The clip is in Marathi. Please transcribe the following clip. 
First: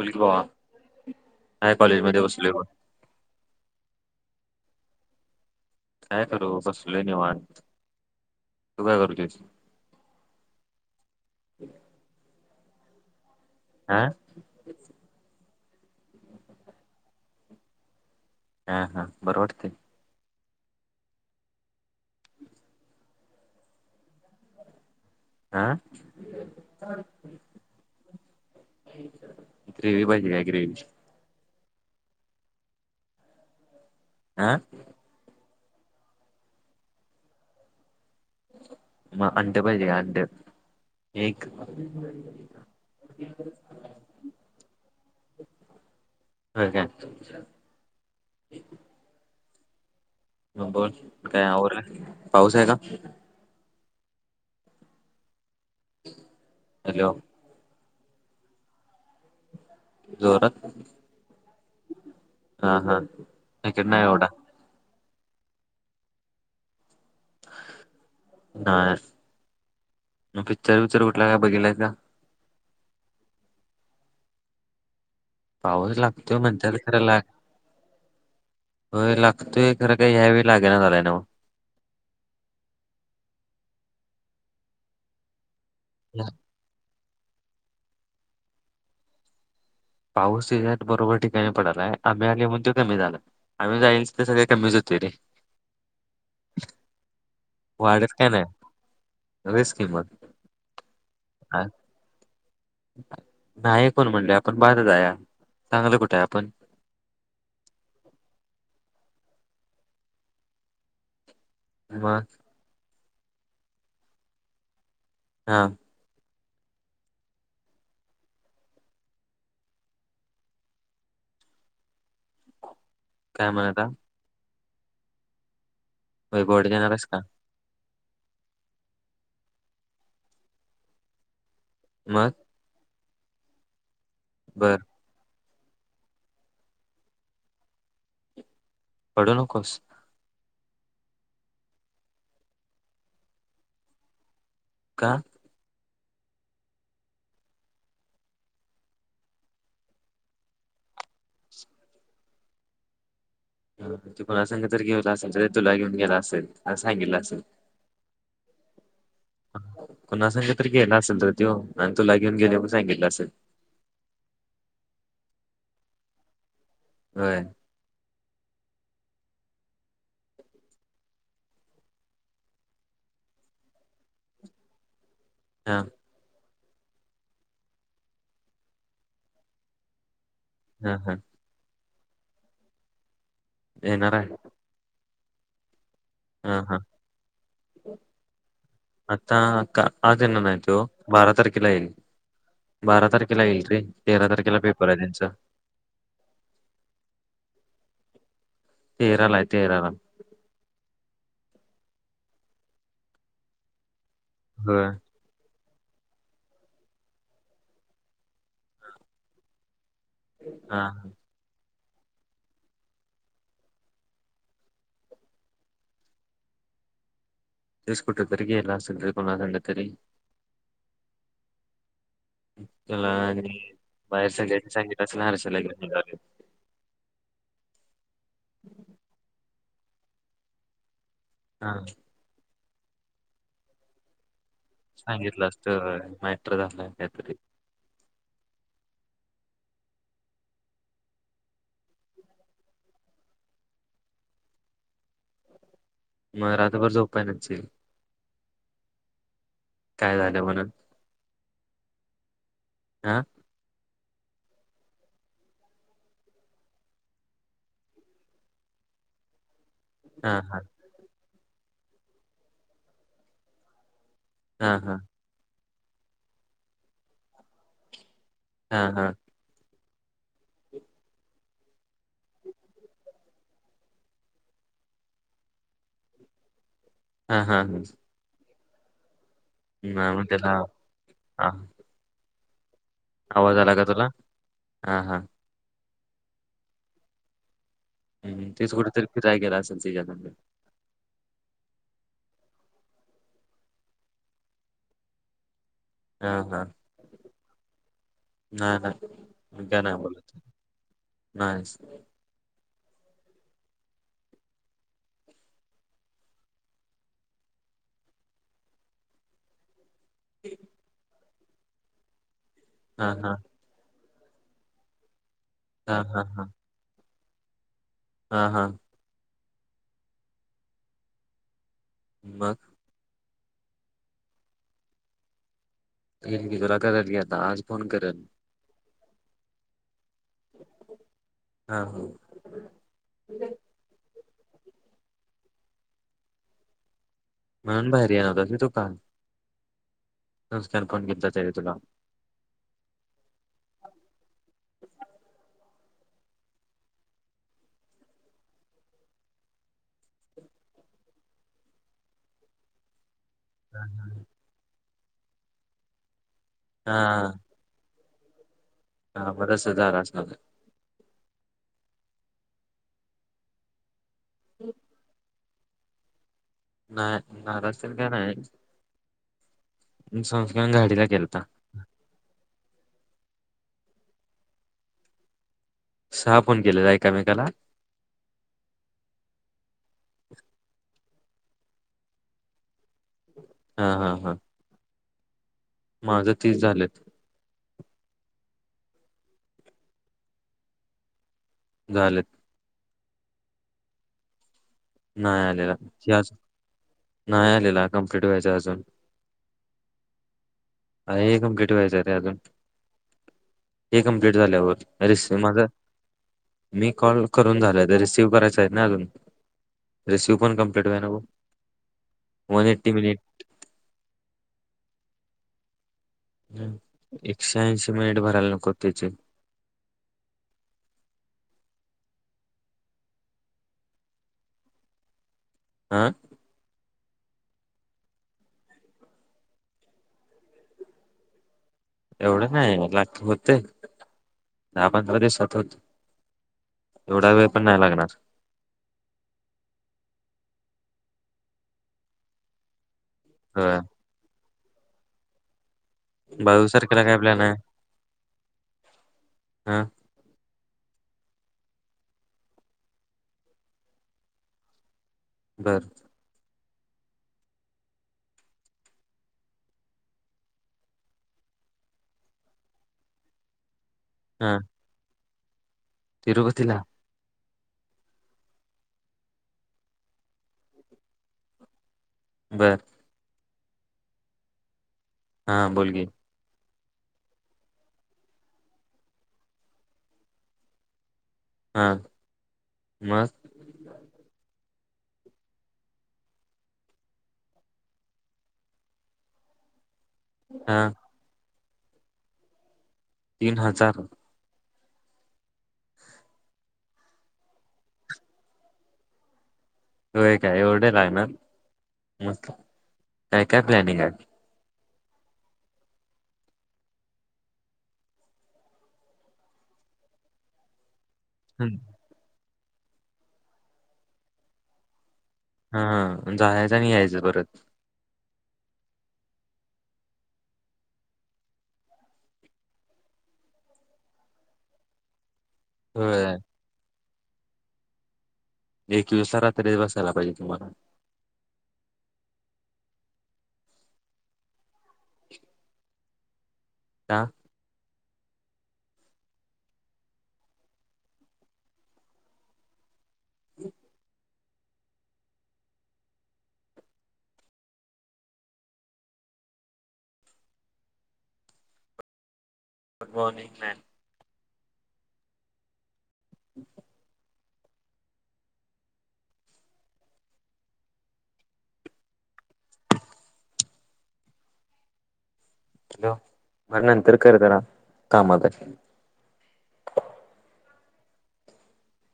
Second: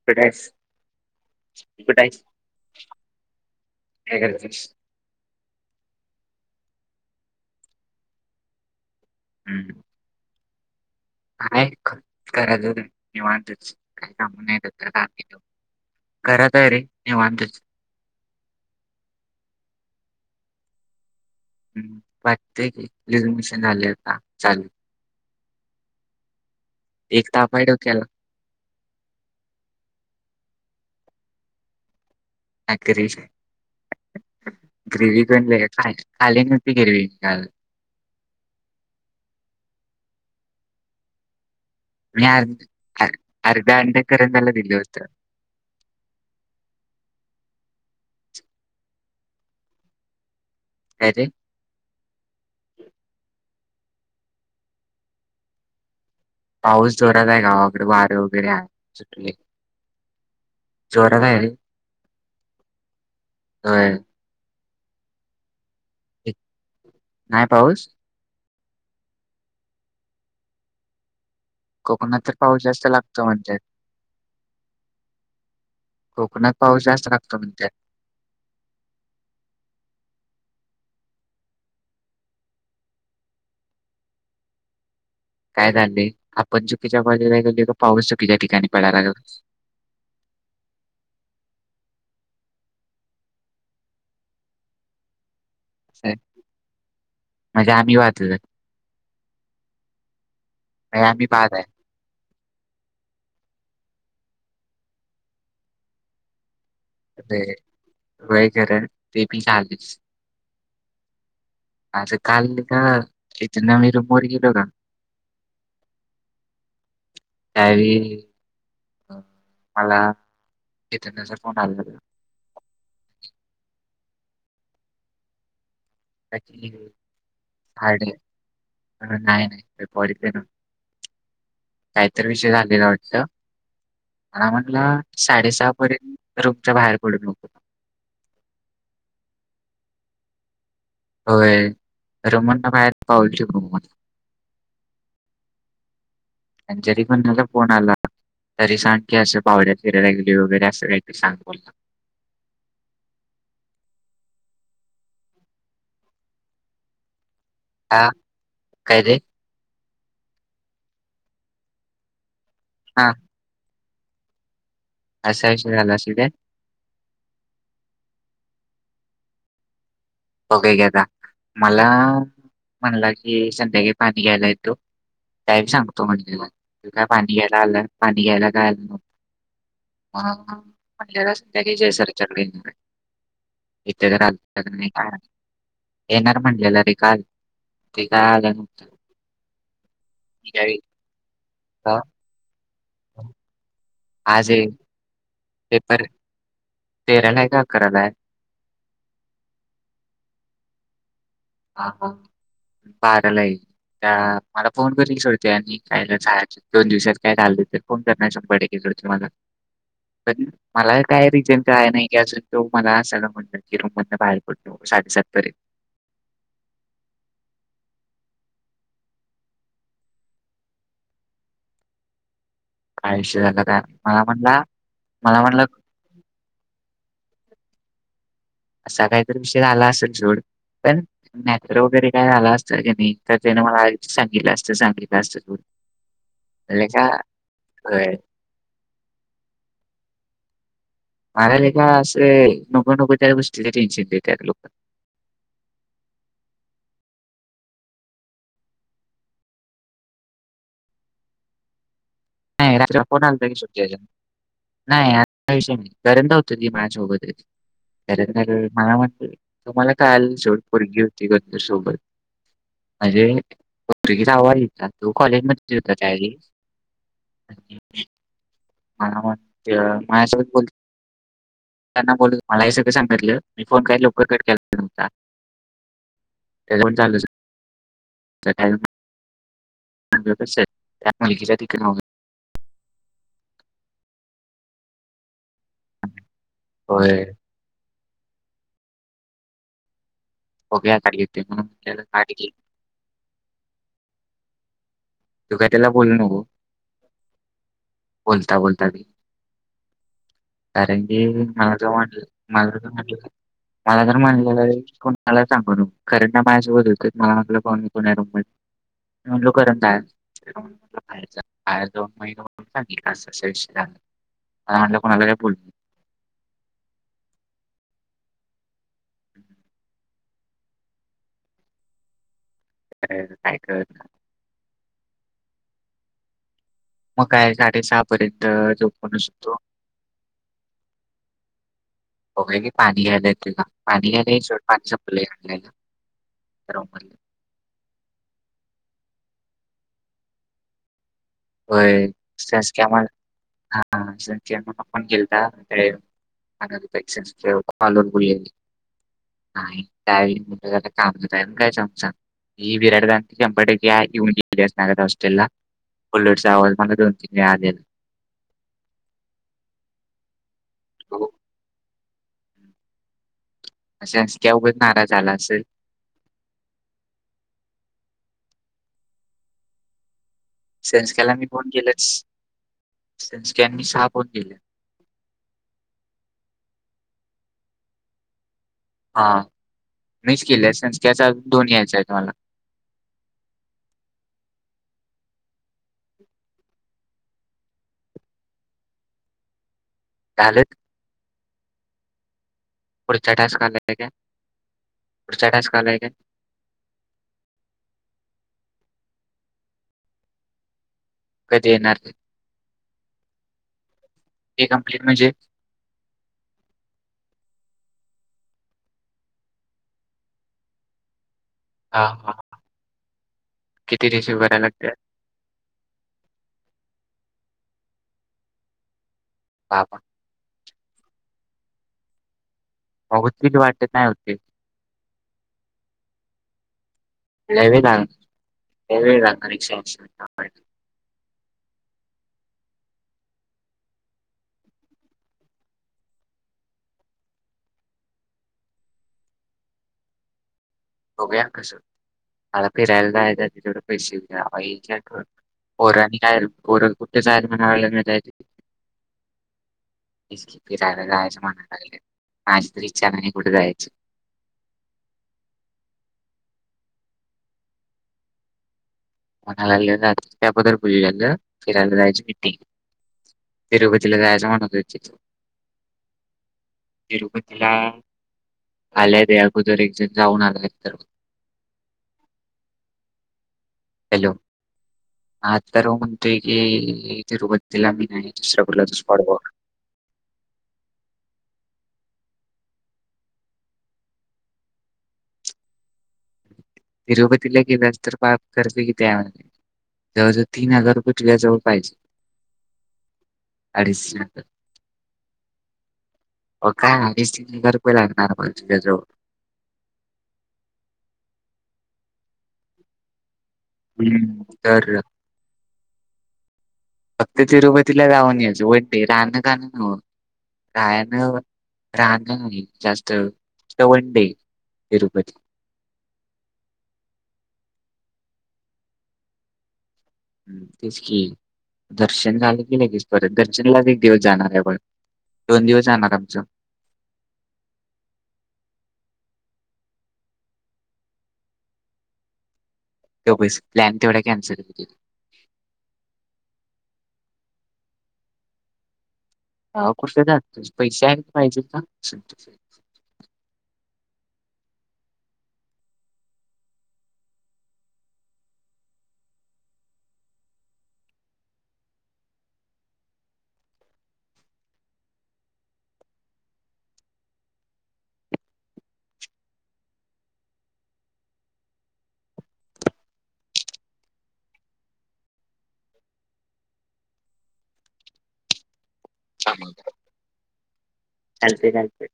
बोल की कुठे भावा आहेस? काय कुठे कॉलेज मध्ये आहेस? बसले बग. काय करतेस? काय करू बसले नि वाण तू काय करू तस हं ह काय करायचं हा काय काम नाय ते घराात आहे रे निवांतच हा हा बरं वाटते ह् वाटते की लिझ मशीन झाली आता चालू आह तेच ताप आहे डोक्याला ग्रेवी भाजी काय ग्रेवी आगरी आह ग्रेव्ही कण का काली नुटी गिर्वी का मग अंड पाहिजे का अंड एक मी अर् अर्ध्या अंडेकरंदला दिलं होतं ह का म बोल काय रे काय पाऊस आहे का पाऊस हॅलो जोरात आहे गावाकडे वारे वगैरे आहे जोरात चोर का हा हा होय. नाही एवढा नाही पाऊस नाही मग पिक्चर वििक्चर कुठला का बघला कोणा तर पाऊस जास्त लागतो म्हणजे पाऊस लागतो कोकणात म्हणजर पाऊस खरा जास्त लाग लागतो म्हणत्यात. हो लागतोय खरं काही ह्यावेळी लागे ना झालंय ना काय झालंय आपण चुकीच्या बाजला गे पाऊस चुकीच्या ठिकाणी पडलाो पाऊस सत बरोबर ठिकाणी पडलाय आम आले म्हण ते कमी झालं आम्ही जाच ते सगळे कमीच होत रे म्हजे आम्ही वाचू रिस्क हे मग आम्ही बाद आहे हा नाहीण म्हणले आपण बार जाया चांगलं कुठे आहे आपण अ वयगर ते बी चालीस आं मग काल का त्याच्या नवनी रूम वर गेलो ना हा त्यावेळी मला इथनाचा फोन आला काय म्हणता वैभव देणार आहेस का साडे नाही नाही काहीतर मग विषय झालेला वाटत बर म्हटला साडेसहा पर्यंत रूमच्या बाहेर पडून नको पडू नकोस होय रमण ना बाहेर पावलची म मला का जरी पण त्याचा फोन आला तरी सांग की असं पाहुऱ्या फिरायला गेली वगैरे असं व सांग बोलला तो कोणा सघ जर गेला असेल तर तुला घेऊन गेला असेल अस सांगितलं असेल हा काय रे? कोणा सांग तर गेला असेल तर तो आणि तुला घेऊन गेले पण सांगितलं हा असेल. असा विषय झाला अस अ ब काय घता मला म्हणला की संध्याकाळी पाणी घ्यायला येतो का हा सांगतो म्हणजला का पाणीला पाणीला काय हा हा महिल्या संध्या जसर च इथे येणार तर आहे नाही [unintelligible] हा येणार हा हा म्हटलेला रे काल ते काय आलं आता का आज त्यांना मी नाही काय तो बारा तारखेला येईल. विचारलं, बारा तारखेला येईल रे तेरा तारखेला पेपर आहे त्यांचा पेपर तेराला हाय का अकराला आहे? तेराला आहे तेराला बाराला येईल त्या मला होय फोन करील सोड आणि काय दोन दिवसात काय झालं फोन करणार शभर टक्के तुम्हाला पण हा मला काय रिजन हे कळना कि काय तो म्हणला की अजून तो मला असायला म्हणतो की रूमधून बाहेर पडू नको साडेसातपर्यंत इथच कुटरे तरीे गेला असेल कोणाकड तरी चला काय विषय आणि झाला काय माहित. मला बाहेर स्याय म्हणला सांगितलं असेल मला हरशाला म्हणला घेऊन निघालो असा काहीतरी विषय आला असलं सोड पण हा मॅटर वगैरे काय झालं असतं का नाही त्यान मला आदी सांगितलं असतं सागितलं असतं सांगितलं तू होय मॅटर म्हण झालाय काहीतरी काय आरे लका असे नको नको त्या गोष्टीचे टेन्शन देत लोक मग रातभर झोपाय नसशील काय झालं म्हणून नाही राञी हा फोन आलता कि सुरजाचा नाही असं काय विषय नाही का करण होता कि माझ्या सोबत जर मय म्हात [unintelligible] तुम्हाला हा कळालेल सोबत हा कोण तरी पोरगी होती म्हणजे गीच आवा हा हा तू कॉलेज मध्येली हा हा मला म्हणाला माझ्यासोबत बोलते त्यांना बोल मला हे सगळं सांगितलं मी फोन का लवकर कट के नव्हता त्याच्या पण चाल हा हा हा त्या मग त्याला हा मुलच्या तिकडे [unintelligible] आवाज आला का तुला हा हा होय तेच कुठेतरी फिराय गेला असेल तिच्याकड होग्या अडगतीे म अड [unintelligible] तु काय त्याला बोलू हा नको हा बोलता नाही बोलता ते नाही मी काय नाही बोलत कारण की मला नाहीस तो म्हटलं माझ म्हटलं मला जर मानले जाईल कोणाला सांग ना खरं ना माझशी बदोलतो मला म्हटलं को रूम करून दोन महि [inaudible] हा हा मला म्हटलं कोणाला काय बोलू हा हा हा हा हा हम्म मग? त [unintelligible] ी तुरा करत घ्याता आज फोन करेन तो पण असतो हा हा हो का की पाणी घ्यायला त का पाणी घ्या नाही शेवट पाणी संपलं आणायला म्हणून बाहेर येन होत मी दुकान नमस्कार कोण घेतला चाल तुला संचक्या हा संक्या आपण खेलता अ पल ठ झा का काय विराड चंपटगत असेो द हा त हा बदस हजार अस हो अस त्या उगच नाराज झाला असेल नाही नारा असेल का नाही संस्कारण गाडीला गेलता म्हजे लक्ष कनीहा पण दिले सहा फोन केलेला आहे का मेकाला हा मिस केली आहे संकचा दोन यायच आहे तुम्हाला हा हा हा माझं तीच झालेत लेल झालेत पुढ चटाच काले का नाही आलेलाज नाही आलेला कम्प्लीट व्हायच अजून अ हे गम कधी केट येणार व्हायचं रे अजून हे कम्प्लीट ते कंप्लीट म्हणजे झाल्यावरि माझं मी कॉल करून झालोय तर रिसीव्ह करायच आहे ना अजून रेस्यू पण कम्लीट होय नो हा हा किती रिसिव करा लागते एकशे ऐंशी मिनिट भरायला नको त्याचे हां हां अगत वाटत नाही होते आं लवे लावे ला परीक्षाक्ष एवढं नाही लागत होते दहा पंधरा दिवसात होत एवढा वेळ पण नाही लागणार त आपराल होय पश व ओर आणि काय बावीस ओर तारखेला काय कुठे जाय प्लॅन आहे म्हणाला जाय हा तेच की फिरायला जायचं म्हणाला लागल्यात आज तरी विचार आणि कुठ जायचं बर म्हणाला त्याबद्द्ल पहिल्यांदा फिरायला जायची मीटिंग तिरुपतला जायचं हा म्हणत तिरुपतीला तिरुपतीला आल्यात आधी अगोदर एक जण जाऊन आलाय तर बर हॅलो हा आ तर बोल की मग ते की इथे तिरुपतीला मी नाही दुसरा कुठला तरी स्पॉट बघ हां मस् तिरुपतीला गेल्यास तर पा करर्फ किती आहे जवळजवळ तीन हा हजार रुपये ल्या जवळ पाहिजे तीन हजार अडीचंत हो काय स्िती घर पहिला ना म्हजो होय काय एवढे रा आहे ना मस्त काय काय प्लॅनिंग हम् तर फक्त तिरुपतीला जाऊन यायचं व ते राहणं गाण न्हव काय न्हव [inaudible] राहण नाही जास्त तवंडे तिरुपती हा हा जायचं आणि यायचं परत तेच कि दर्शन झाल की लगेच परत दर्शनलाच एक दिवस जाणार आहे बघ दोन दिवस जाणार होय आमचं एक दिवसा रात्रीच बसायला पाहिजे तुम्हाला गप्प बस प्लॅन तेवढा कॅन्सल [unintelligible] ना ह कुसद आणतोस पैसे आणि पाहिजेत का हम गुड मॉर्निंग मॅम [unintelligible] हॅलो मग नंतर कर जरा कामात आहे चालतंय काय तर